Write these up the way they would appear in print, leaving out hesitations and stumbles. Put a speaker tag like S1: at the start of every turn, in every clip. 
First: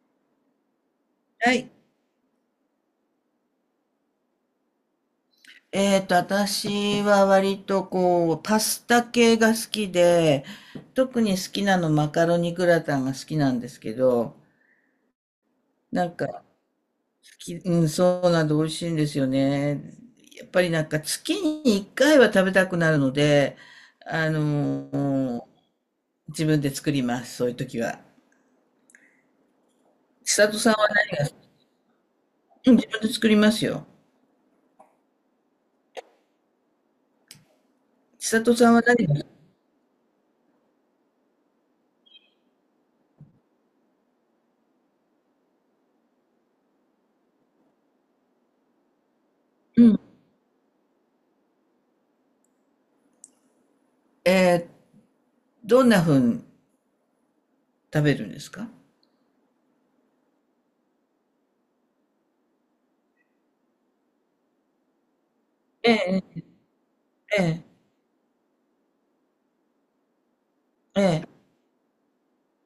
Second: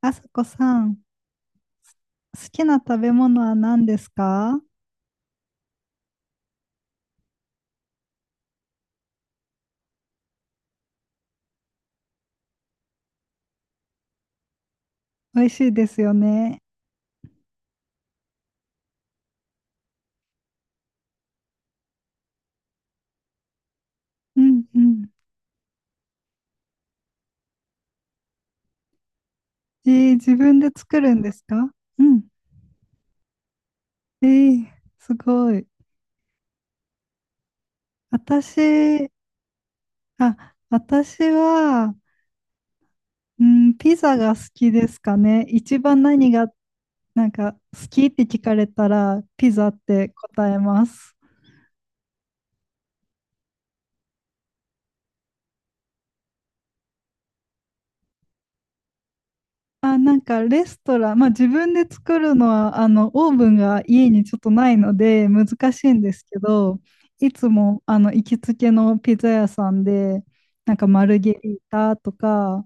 S1: あさこさん、好
S2: はい。
S1: きな食べ物は何ですか？
S2: 私は割とこう、パスタ系が好きで、特に好きなのマカロニグラタンが好きなんですけど、
S1: 美味しいです
S2: な
S1: よ
S2: んか、
S1: ね。
S2: うん、そうなんで美味しいんですよね。やっぱりなんか月に1回は食べたくなるので、あ
S1: うんうん。
S2: の自分で作ります、そういう時は。
S1: 自
S2: 千
S1: 分
S2: 里
S1: で
S2: さんは、
S1: 作る
S2: ね、
S1: んですか？うん。
S2: うん自分で作りますよ。
S1: えー、すごい。
S2: 千里さんは何
S1: 私、
S2: が、
S1: あ、私は、うん、ピザが好きですかね。一番何が、なんか、好きって聞かれたら、ピザっ
S2: うん、
S1: て答えます。
S2: えーどんな風に食べるんですか？
S1: あ、なんかレストラン、まあ自分で作るのは、オーブンが家にちょっとないので難し
S2: え
S1: いんですけ
S2: え、
S1: ど、い
S2: え
S1: つ
S2: え、
S1: も、行きつけのピザ屋さんで、なんか
S2: え
S1: マルゲ
S2: え。
S1: リータとか、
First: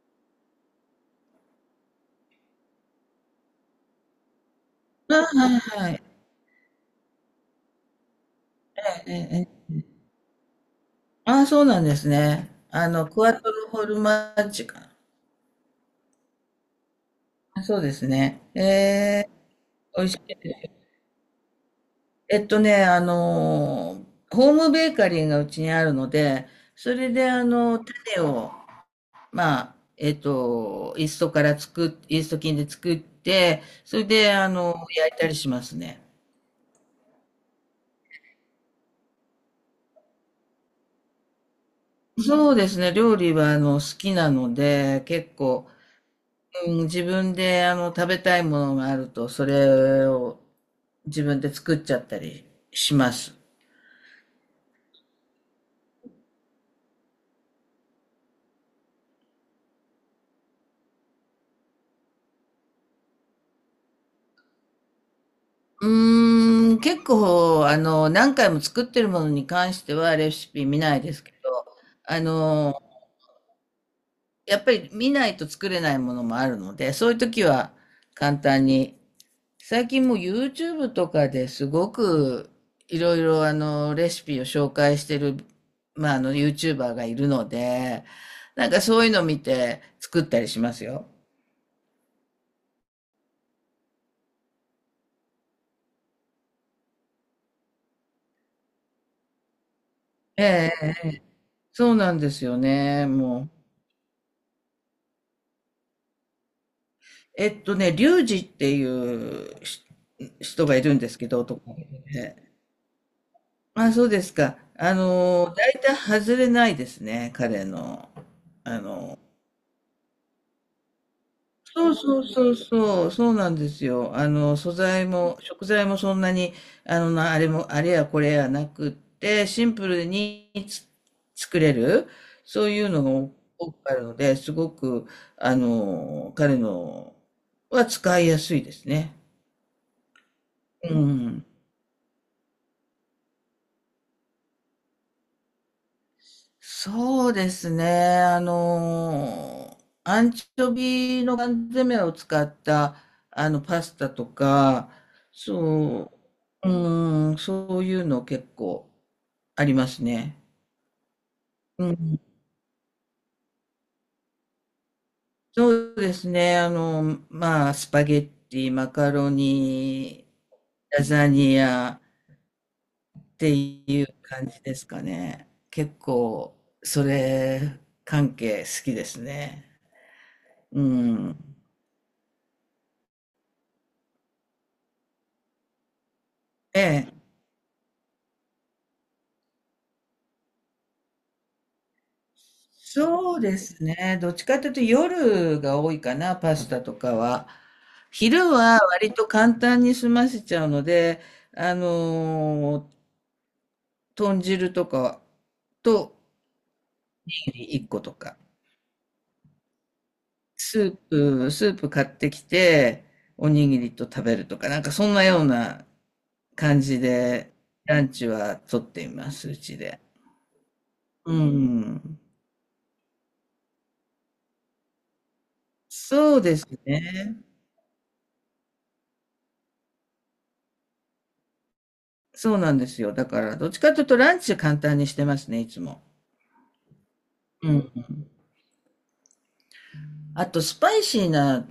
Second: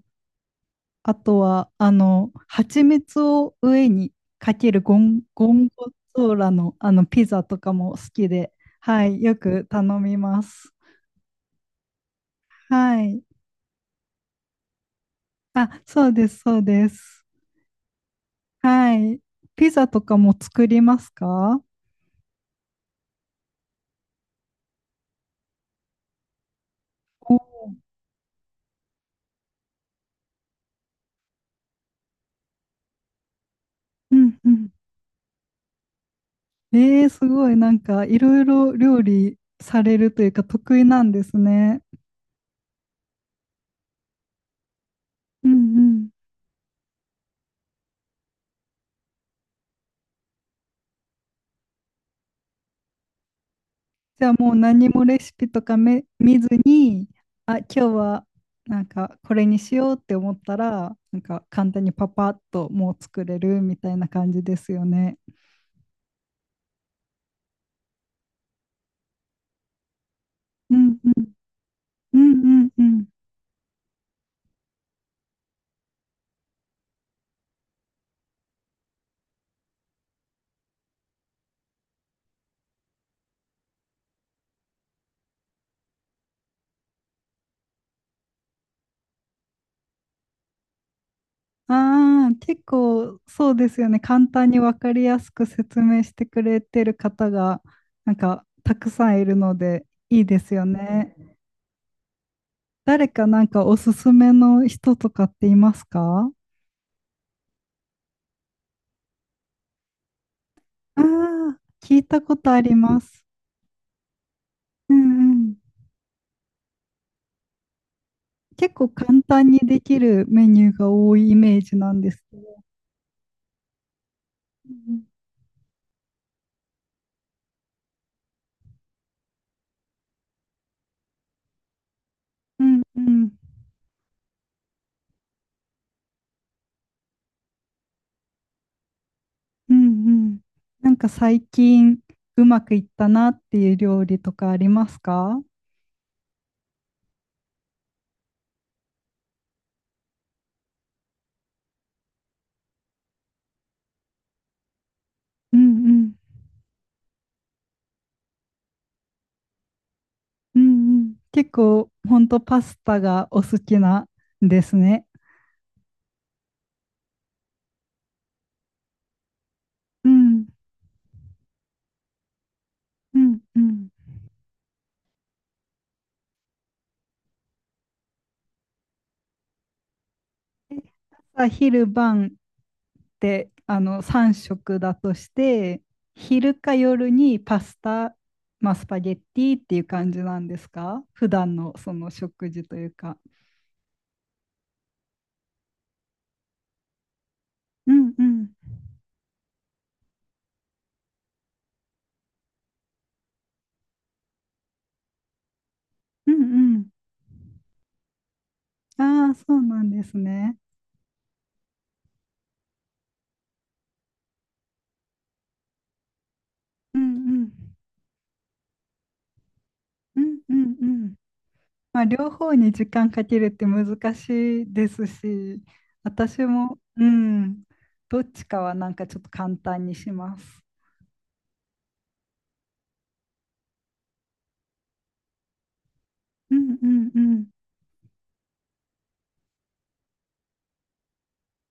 S1: あとは、蜂蜜を上にかけるゴ
S2: あ
S1: ン、
S2: あ、は
S1: ゴンゴ
S2: いはい。
S1: ゾーラの、ピザとかも好きで、は
S2: えええ
S1: い、
S2: え
S1: よ
S2: え
S1: く
S2: え。
S1: 頼みます。
S2: ああ、そうなんですね。
S1: は
S2: ク
S1: い。
S2: ワトロフォルマッジかな。
S1: あ、そうです、そうです。
S2: あ、そうですね。え
S1: はい。
S2: え、
S1: ピザと
S2: 美味し
S1: かも
S2: い
S1: 作
S2: です。
S1: りますか？
S2: えっとね、あの、ホームベーカリーがうちにあるので、それで種を、イースト菌で作って、それ
S1: う
S2: で
S1: んうん。
S2: 焼いたりしますね。
S1: えー、すごい、なんかいろいろ料理されるというか得意なんですね。
S2: そうですね、料理は好きなので、結
S1: う
S2: 構、
S1: んうん。
S2: うん、自分で食べたいものがあると、それを自分で作っちゃったりします。
S1: じゃあもう何もレシピとかめ見ずに、あ、今日はなんかこれにしようって思ったら、なんか簡単にパパッともう作れるみたいな感じですよね。
S2: う結構、何回も作ってるものに関してはレシピ
S1: う
S2: 見な
S1: ん
S2: い
S1: う
S2: です
S1: ん
S2: けど、
S1: う
S2: あ
S1: んうん
S2: の、
S1: うん。
S2: やっぱり見ないと作れないものもあるので、そういう時は簡単に最近もう YouTube とかですごくいろいろレシピを紹介してる、まあ、YouTuber がいるので、なんかそういうの見て作ったりしますよ。
S1: ああ、結構そうですよね。簡単に分かりやすく説明してくれてる方がなんかたくさんいるのでいいですよ
S2: ええ、
S1: ね。
S2: そうなんですよ
S1: 誰
S2: ね。
S1: かな
S2: も
S1: んか
S2: う。
S1: おすすめの人とかっていますか？
S2: リュウジっていう人がいるん
S1: ああ
S2: ですけど、
S1: ー、
S2: 男の子
S1: 聞いたこ
S2: で。
S1: とあります。
S2: まあ、そうですか。
S1: うんうん。
S2: 大体外れないですね、彼の、
S1: 結
S2: あ
S1: 構
S2: の、
S1: 簡単にできるメニューが多いイメージ
S2: そ
S1: な
S2: う
S1: んで
S2: そ
S1: す
S2: う
S1: けど。
S2: そうそう、そうなんですよ。素材も、食材もそんなに、なあれも、あれやこれやなくって、シンプルに作れる、
S1: う
S2: そうい
S1: ん
S2: う
S1: う
S2: の
S1: んう
S2: が
S1: ん。
S2: 多くあるので、すごく、彼のは使いやすいですね。
S1: うんうん。な
S2: う
S1: んか最
S2: ん。
S1: 近うまくいったなっていう料理とかありますか？
S2: そうですね。アンチョビの缶詰を使った、パスタとか、
S1: うんうん
S2: そう、うん、そういうの結構ありますね。
S1: うんうん。結
S2: う
S1: 構ほ
S2: ん、
S1: んとパスタがお好きなんですね。
S2: そうですね。まあ、スパゲッティ、マカロ
S1: う
S2: ニ、
S1: ん
S2: ラザニア
S1: う
S2: っ
S1: ん
S2: て
S1: う
S2: い
S1: ん。
S2: う感じですかね。結構、それ関係好きですね。うん。
S1: 朝昼晩って3食だとして昼か
S2: え
S1: 夜
S2: え。
S1: にパスタ、まあ、スパゲッティっていう感じなんですか？普段のその食事というか。
S2: そうですね。どっちかというと夜が多いかな、パスタとかは。
S1: うんうん
S2: 昼は割と簡単に済ませちゃうので、あのー豚汁とかと
S1: うんうん。
S2: おにぎり1個とか、
S1: ああ、そうなんですね。
S2: スープ買ってきて、おにぎりと食べるとか、なんかそんなような感
S1: う
S2: じ
S1: んうん
S2: で、ランチはとっています、うちで。
S1: うんうんうん。
S2: う
S1: まあ
S2: ん。
S1: 両方に時間かけるって難しいですし、
S2: そう
S1: 私
S2: です
S1: も、う
S2: ね。
S1: ん、どっちかはなんかちょっと簡単にします。
S2: そうなんですよ。だから、どっちかというとランチ簡単にしてますね、いつも。
S1: うんうんうん
S2: うん。あと、スパイシーな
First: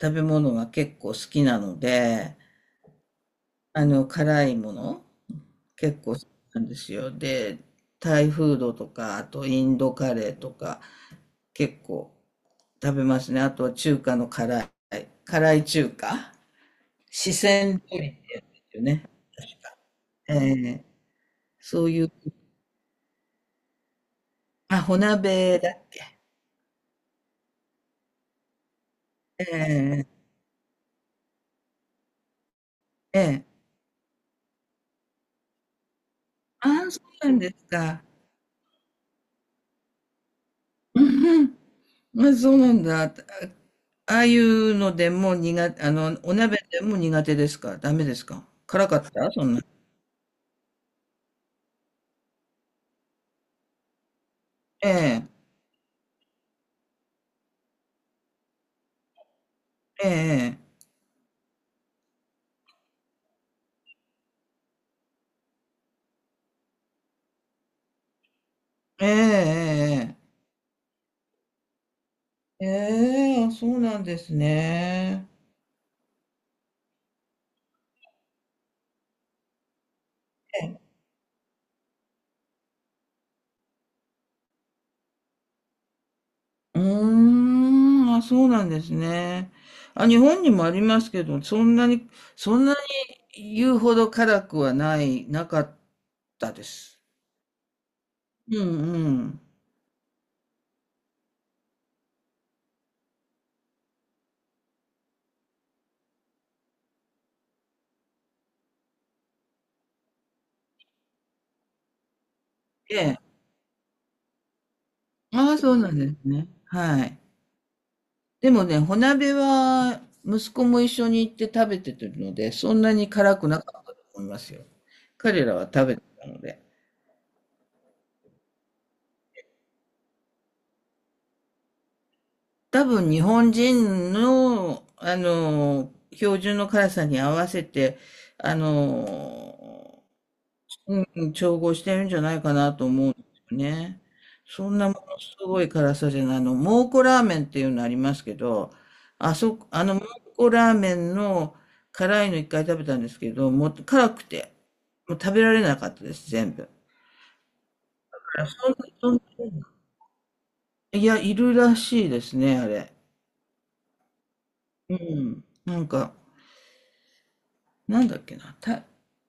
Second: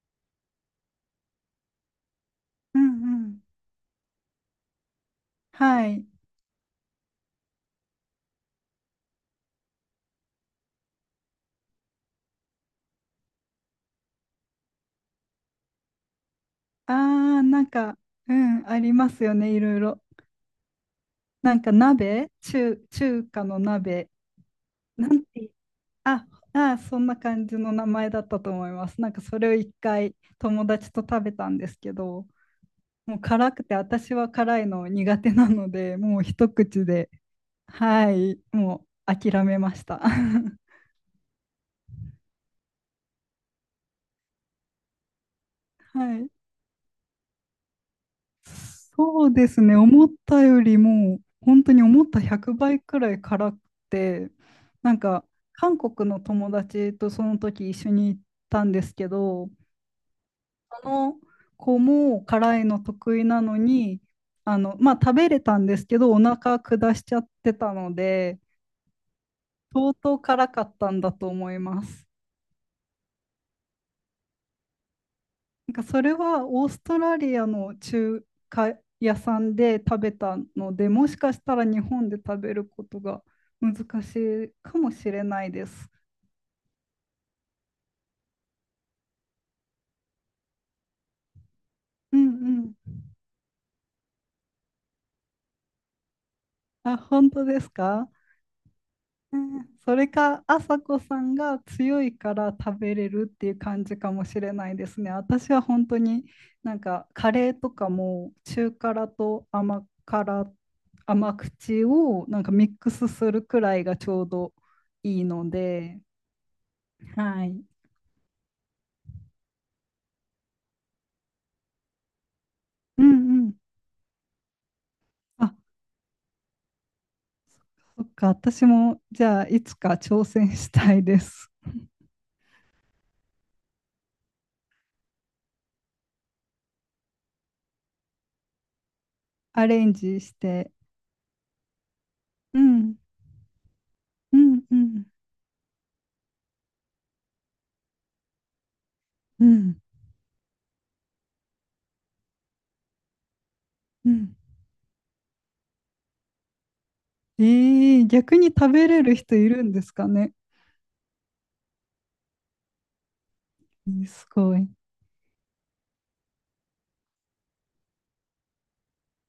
S2: 食べ物が結構好きなので、
S1: うんうん。
S2: 辛いもの
S1: は
S2: 結
S1: い。
S2: 構好きなんですよ。で、タイフードとか、あとインドカレーとか結構食べますね。あとは中華の辛い、辛い中華、
S1: あ
S2: 四
S1: あ、なん
S2: 川料
S1: か、
S2: 理っ
S1: う
S2: てやつで
S1: ん、
S2: す
S1: あ
S2: よ
S1: りま
S2: ね。
S1: すよね、いろいろ。
S2: ええ
S1: なんか
S2: そういう、
S1: 鍋、中華の鍋、
S2: あ、火
S1: なんて、
S2: 鍋だっけ。
S1: あ、あ、そんな感じの名前だったと思います。なんかそれを一
S2: え
S1: 回
S2: え
S1: 友達と食べたんですけど、もう
S2: ええ
S1: 辛くて、私は辛いの苦手なので、もう一口
S2: ああ、そ
S1: で、
S2: うなんですか。
S1: はい、もう諦めました。は
S2: うんうんまあ、そうなんだ。あ、ああいうのでも苦手、
S1: い。
S2: お鍋でも苦手ですか？ダメですか？辛かっ
S1: そ
S2: た
S1: う
S2: そ
S1: で
S2: ん
S1: す
S2: な。
S1: ね、思ったよりも、本当に思った100倍くらい辛くて、
S2: え
S1: なんか、
S2: え、
S1: 韓国の友達とその時一緒に行ったんですけど、
S2: ええ、
S1: その子も辛いの得意なのに、まあ、食べれたんですけど、お腹下しちゃってたので、
S2: え
S1: 相当
S2: え、
S1: 辛かったんだと思います。
S2: ええ、ええ、あそうなんですね。
S1: なんかそれはオーストラリアの中華屋さんで食べたので、もしかしたら日本で食べることが難しいかもしれないです。
S2: うーん、あ、そうなんですね。あ、日本にもありますけど、そんなに、
S1: うんう
S2: そんな
S1: ん。
S2: に言うほど辛くはない、なかったで
S1: あ、
S2: す。
S1: 本当ですか？
S2: うんう
S1: う
S2: ん。
S1: ん、それか、あさこさんが強いから食べれるっていう感じかもしれないですね。私は本当になんかカレーとかも中辛と甘辛、甘口をなんかミック
S2: え
S1: ス
S2: え。
S1: するくらいがちょうどいいの
S2: ああ、そうなん
S1: で。
S2: ですね。はい。
S1: はい。
S2: でもね、穂鍋は息子も一緒に行って食べてるので、そんな
S1: う
S2: に辛
S1: んう
S2: く
S1: ん。
S2: なかったと思いますよ。彼
S1: あ、
S2: らは食べてたので。
S1: そっか。私も、じゃあ、いつか挑戦したいです。
S2: 多分日本人の、標準の辛さに合わせて、あ
S1: アレン
S2: の、
S1: ジして。
S2: うん、うん、調合してるんじゃないか
S1: う
S2: なと
S1: ん、
S2: 思うんですよね。
S1: うん、
S2: そ
S1: う
S2: んなも
S1: ん、
S2: のすごい辛さじゃないの。蒙古ラーメンっていうのありますけど、あ
S1: う
S2: そ、
S1: ん、
S2: あの蒙古ラーメンの辛いの1回食べたんですけど、もう
S1: う
S2: 辛く
S1: ん。
S2: て、もう食べられなかったです、全部。
S1: ええ、逆
S2: あ
S1: に
S2: そ
S1: 食
S2: んな
S1: べれ
S2: そ
S1: る
S2: ん
S1: 人いる
S2: な
S1: んですかね。
S2: いや、いるらしいですね、あれ。
S1: えーすごい。
S2: うん。なんか、なんだっけな、た、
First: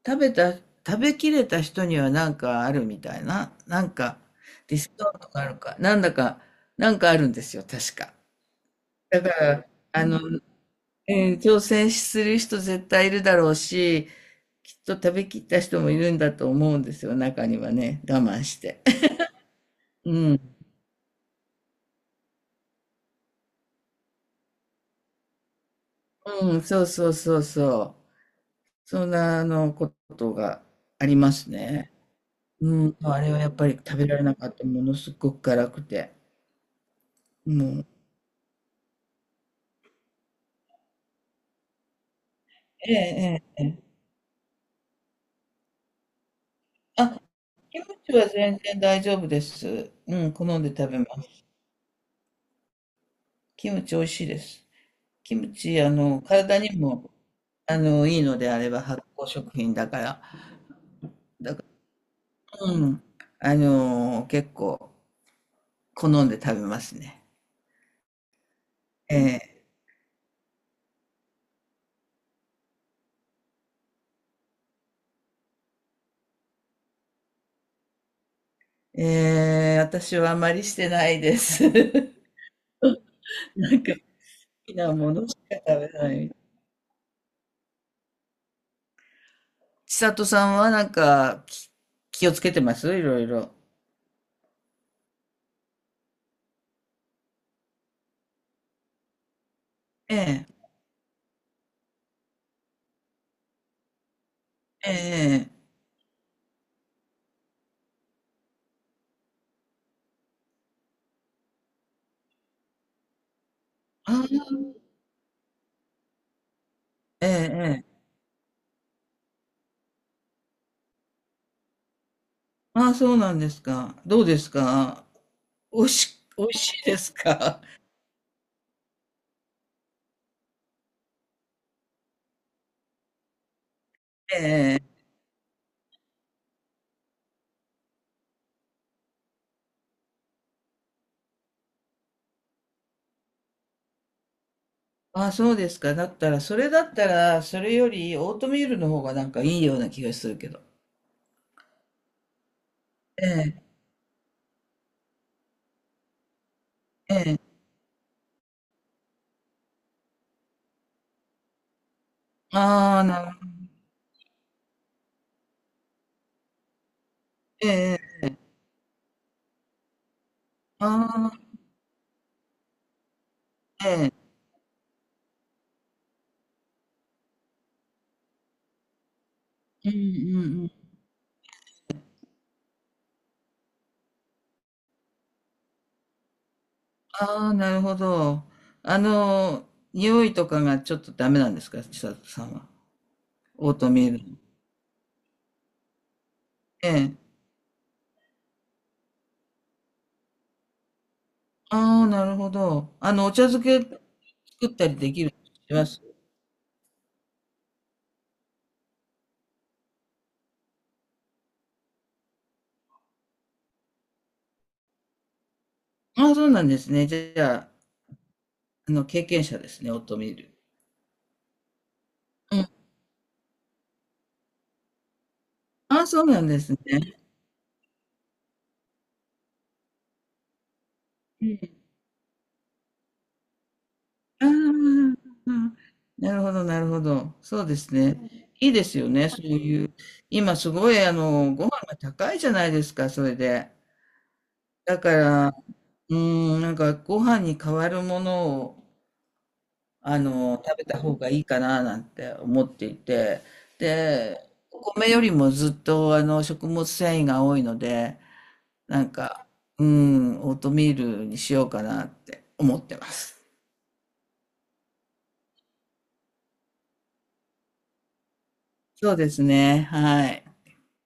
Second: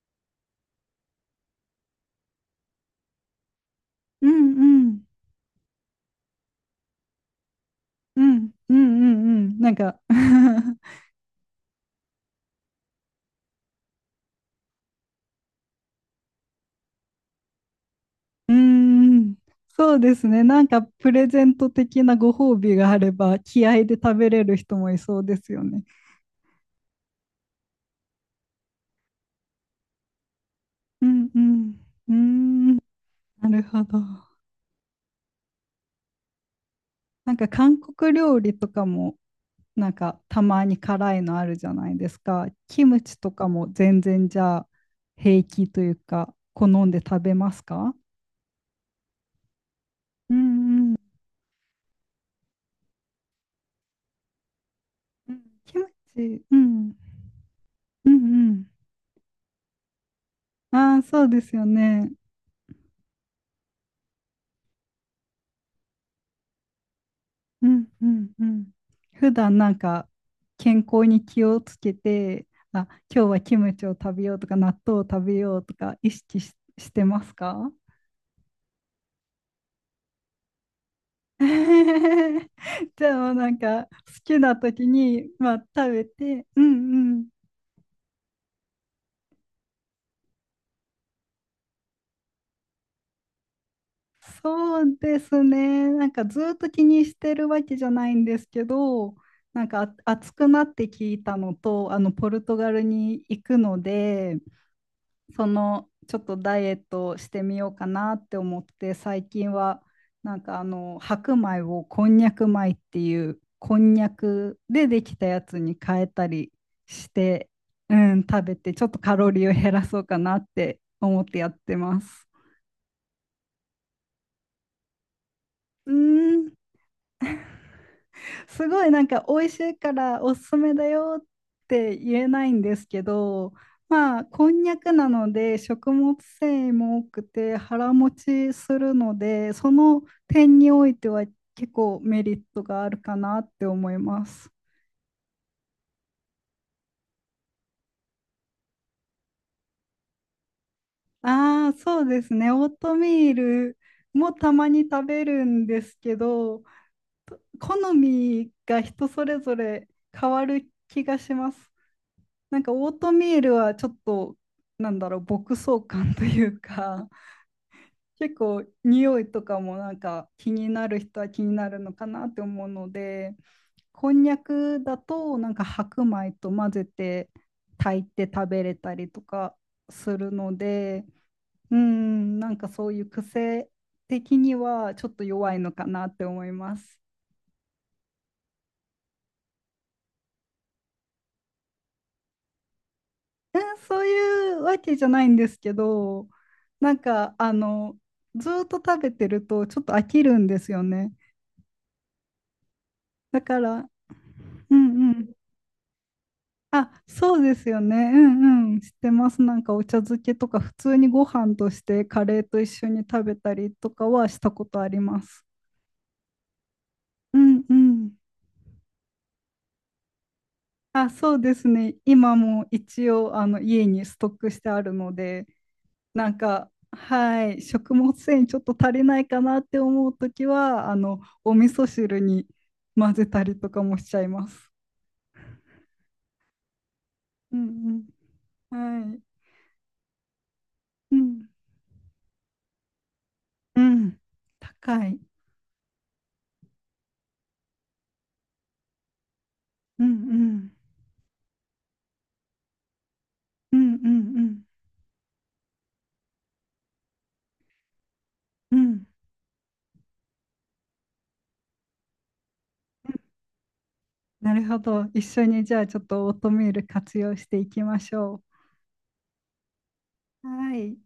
S2: 食べた、食べきれた人にはなんかあるみたいな、なんか
S1: うん、
S2: ディ
S1: う
S2: ス
S1: ん、
S2: カウントがあるか、なんだか、なんかあるんですよ、確か。
S1: うん、うん、う
S2: だか
S1: ん、うん。
S2: ら、
S1: なんか
S2: あ
S1: う
S2: の、挑戦する人絶対いるだろうし、きっと食べきった人もいるんだと思うんですよ、中にはね、我慢
S1: ー
S2: して。
S1: ん、そう
S2: う
S1: です
S2: ん。
S1: ね。なんか、プレゼント的なご褒美があれば、気合で食べれる人もいそうですよね。
S2: うん、そうそうそうそう。そんな、ことが
S1: う
S2: あり
S1: ん、
S2: ま
S1: う
S2: す
S1: ん、
S2: ね。
S1: うーん、
S2: うん、あれは
S1: な
S2: やっ
S1: る
S2: ぱり
S1: ほど。
S2: 食べられなかった、ものすごく辛くて。
S1: なんか
S2: も
S1: 韓
S2: う
S1: 国料理とかもなんかたまに辛いのあるじゃないですか。キ
S2: ええ
S1: ムチとか
S2: えええ
S1: も
S2: え。
S1: 全然じゃあ平気というか好んで
S2: あ、
S1: 食べます
S2: キム
S1: か？
S2: チは全然大丈夫です。う
S1: う
S2: ん、好んで食
S1: ん
S2: べます。キムチ美味しいです。
S1: う
S2: キ
S1: ん。
S2: ム
S1: キ
S2: チ、
S1: ムチ、う
S2: 体に
S1: ん。
S2: も、
S1: うん
S2: いいので
S1: う
S2: あ
S1: ん。
S2: れば発酵食品だから、
S1: ああ、そうです
S2: だか
S1: よね。
S2: ら、うん、結構好んで食べますね。
S1: うんうんうん。
S2: え
S1: 普段
S2: え、
S1: なんか健康に気をつけて、あ、今日はキムチを食べようとか納豆を食べようとか意識し、してますか？
S2: ええ、私はあまりしてないです。
S1: じ ゃあもうなん
S2: なん
S1: か好
S2: か、好
S1: きな
S2: き
S1: 時
S2: なもの
S1: に、
S2: しか
S1: まあ、食
S2: 食べ
S1: べ
S2: ない。
S1: て、うんうん。
S2: 千里さんはなんか、気をつけてますいろいろ？
S1: そうですね。なんかずっと気にしてるわけじゃないんですけど、なんかあ
S2: え
S1: 暑
S2: え、
S1: くなって聞いたのと、あのポルトガルに行くので、
S2: え
S1: そ
S2: え、ええ
S1: のちょっとダイエットをしてみようかなって思って最近はなんか白米をこんにゃく米っていうこんにゃ
S2: あ
S1: く
S2: あ、
S1: でできたやつに変えたりし
S2: ええ、
S1: て、
S2: え
S1: う
S2: え。
S1: ん、食べてちょっとカロリーを減らそうかなって思ってやってます。
S2: ああ、そうなんですか。どうですか？おい
S1: うー
S2: し、美
S1: ん、
S2: 味しいですか？
S1: すごいなんか美味しいからおすすめだよって言えないんですけど、まあ
S2: え
S1: こんにゃく
S2: え。
S1: なので食物繊維も多くて腹持ちするので、その点においては結構メリットがあるかなって思います。
S2: ああ、そうですか。だったら、それだったら、それよりオートミールの方がなんかいいような気がするけど。
S1: ああ、そうですね。オートミ
S2: え
S1: ー
S2: え、
S1: ルもたまに食べるんですけど、
S2: ええ。
S1: と好みが人それぞれ変わる気がします。なんかオー
S2: ああ、
S1: ト
S2: な
S1: ミ
S2: る
S1: ー
S2: ほ
S1: ル
S2: ど。
S1: はちょっとなんだろう牧草感というか
S2: ええ、
S1: 結構匂いとかもなんか気になる人は
S2: あ
S1: 気
S2: あ、
S1: になるのかなって思うので
S2: え
S1: こ
S2: え。
S1: んにゃくだとなんか白米と混ぜて炊いて食べれたりとか
S2: うんう
S1: する
S2: ん
S1: の
S2: うん。
S1: でうんなんかそういう癖的にはちょっと弱いのかなって思います。
S2: ああ、なるほど。あの、匂いとかがちょっとダメなんですか千里さんは？
S1: え
S2: オー
S1: ー
S2: ト
S1: そう
S2: ミールの。
S1: いうわけじゃないんですけど、
S2: え
S1: なん
S2: え。
S1: かずーっと食べてるとちょっと飽きるんですよね。
S2: ああ、なるほど。お
S1: だ
S2: 茶
S1: か
S2: 漬け
S1: ら、
S2: 作っ
S1: う
S2: たり
S1: ん
S2: で
S1: う
S2: きる
S1: ん。
S2: します
S1: あ、そうですよね。うんうん。知ってます。なんかお茶漬けとか普通にご飯としてカレーと一緒に食べたりとかはしたことあります。
S2: ああ、そうなんですね。じ
S1: う
S2: ゃ
S1: ん
S2: あ、
S1: うん。
S2: 経験者ですね、オートミール。
S1: あ、そうですね。今
S2: う
S1: も
S2: ん。
S1: 一応あの家にストックしてあるので、
S2: ああ、そう
S1: なん
S2: なんで
S1: か、
S2: すね。
S1: はい、食物繊維ちょっと足りないかなって思うときは、
S2: う
S1: お味
S2: ん。
S1: 噌汁に混ぜたりとかもしちゃい
S2: ああ、
S1: ま
S2: あ
S1: す。
S2: あなるほど、なるほど。
S1: う
S2: そうです
S1: ん
S2: ね。いい
S1: う
S2: です
S1: ん。
S2: よ
S1: はい。
S2: ね、そういう。今すごい、
S1: うん。
S2: ご飯が高いじゃないですか、それで。
S1: うん。
S2: だ
S1: 高
S2: か
S1: い。
S2: ら、うん、なんかご飯に代わるものを、
S1: うんうん
S2: 食べた方がいいかな、なんて思っていて。
S1: うんうん
S2: で、
S1: うん
S2: お米よりもずっと、食物繊維が多いので、
S1: う
S2: な
S1: ん、
S2: んか、うん、オートミールにしようかなって思ってます。
S1: なるほど。一緒にじゃあちょっとオートミール活用していきましょ
S2: そうですね、はい。
S1: う。はい。